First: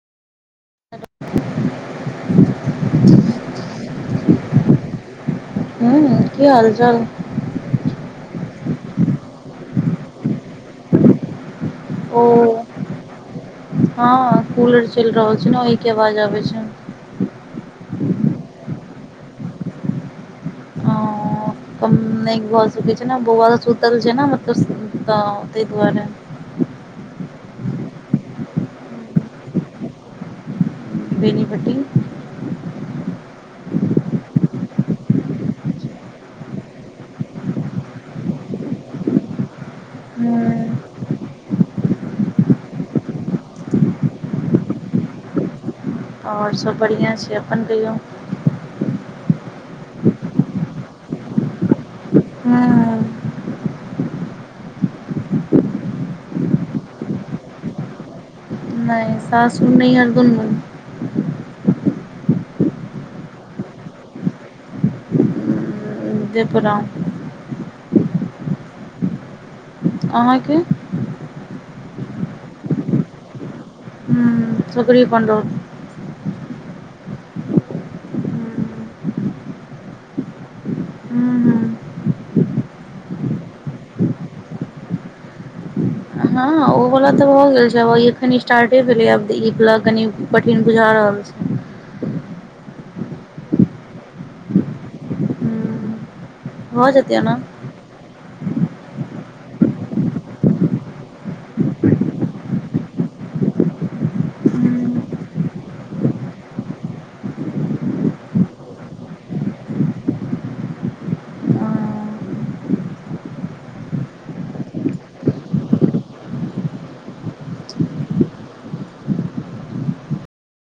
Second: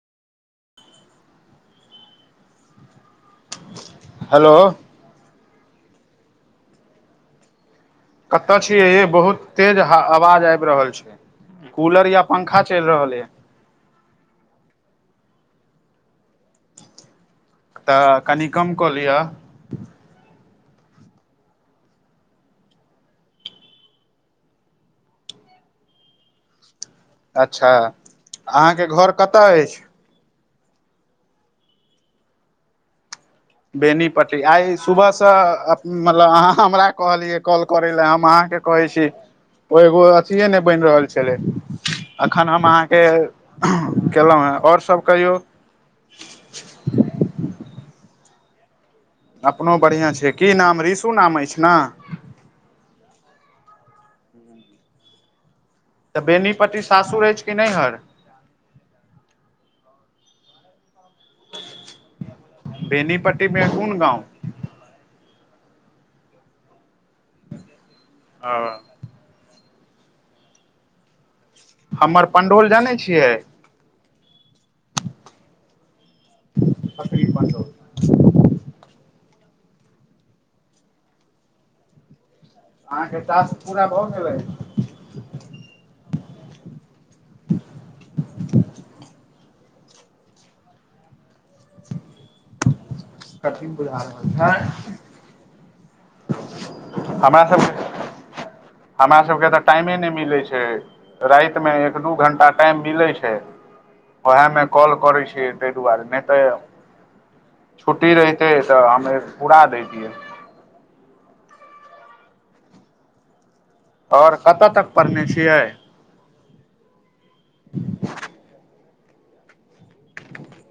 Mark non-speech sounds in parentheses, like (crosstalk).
(inaudible) Hello, हूँ की हाल चाल? कतऽ छीयै यै बहुत तेज ह आवाज आबि रहल छैय। कूलर या पंखा चलि रहलैए। हॅं कूलर चलि रहल छै ने ओहि के आवाज आबै छै। तऽ कनि कम्म कऽ लियऽ। हॅंअ। कम नै भऽ सकै छै ने बौवा सब सुतल छै ने मतलब तऽ तै दुवारे। अच्छा अहाँ के घर कतऽ अइछ? बेनीपट्टी। बेनीपट्टी, आइ सुबह सँ मतलब अहाँ हमरा कहलियै कॉल करै ले हम अहाँके कहै छी ओ एगो हूँ अथिये नै बनि रहल छलै अखन हम अहाँके केलहुँ हें और सब कहियौ। और सब बढ़ियां छै। अपन कहियौ। अपनो बढ़ियां छै। की नाम रीशु नाम अइछ ने। हॅं। तऽ बेनीपट्टी सासुर अइछ कि नैहर? नै सासुर नैहर दुनू। बेनीपट्टी मे कुन गाँव? देवपुरा। ओ। अहाँके? हमर पंडौल जनै छियै? हुंम्म सकरी - पंडौल। सकरी - पंडौल। हूँ हूँ अहाँके टास्क पूरा भऽ गेल अइ? हँ ओ बला तऽ भऽ गेल छै आब इ एखन स्टार्टे भेलैए आब ई बला कनि कठिन बुझा रहल छै। कठिन बुझा रहल छै? हूँ भऽ जेतै ओना। हमरा सबके हमरा सबके तऽ टाइमे नै मिलै छै रातिमे एक दू घण्टा टाइम मिलै छै, ओहेए मे कॉल करै छियै तै दुवारे नै तऽ छुट्टी रहितै तऽ हमे पुरा दैतियै। और कतऽ तक पढ़ने छियै? (inaudible)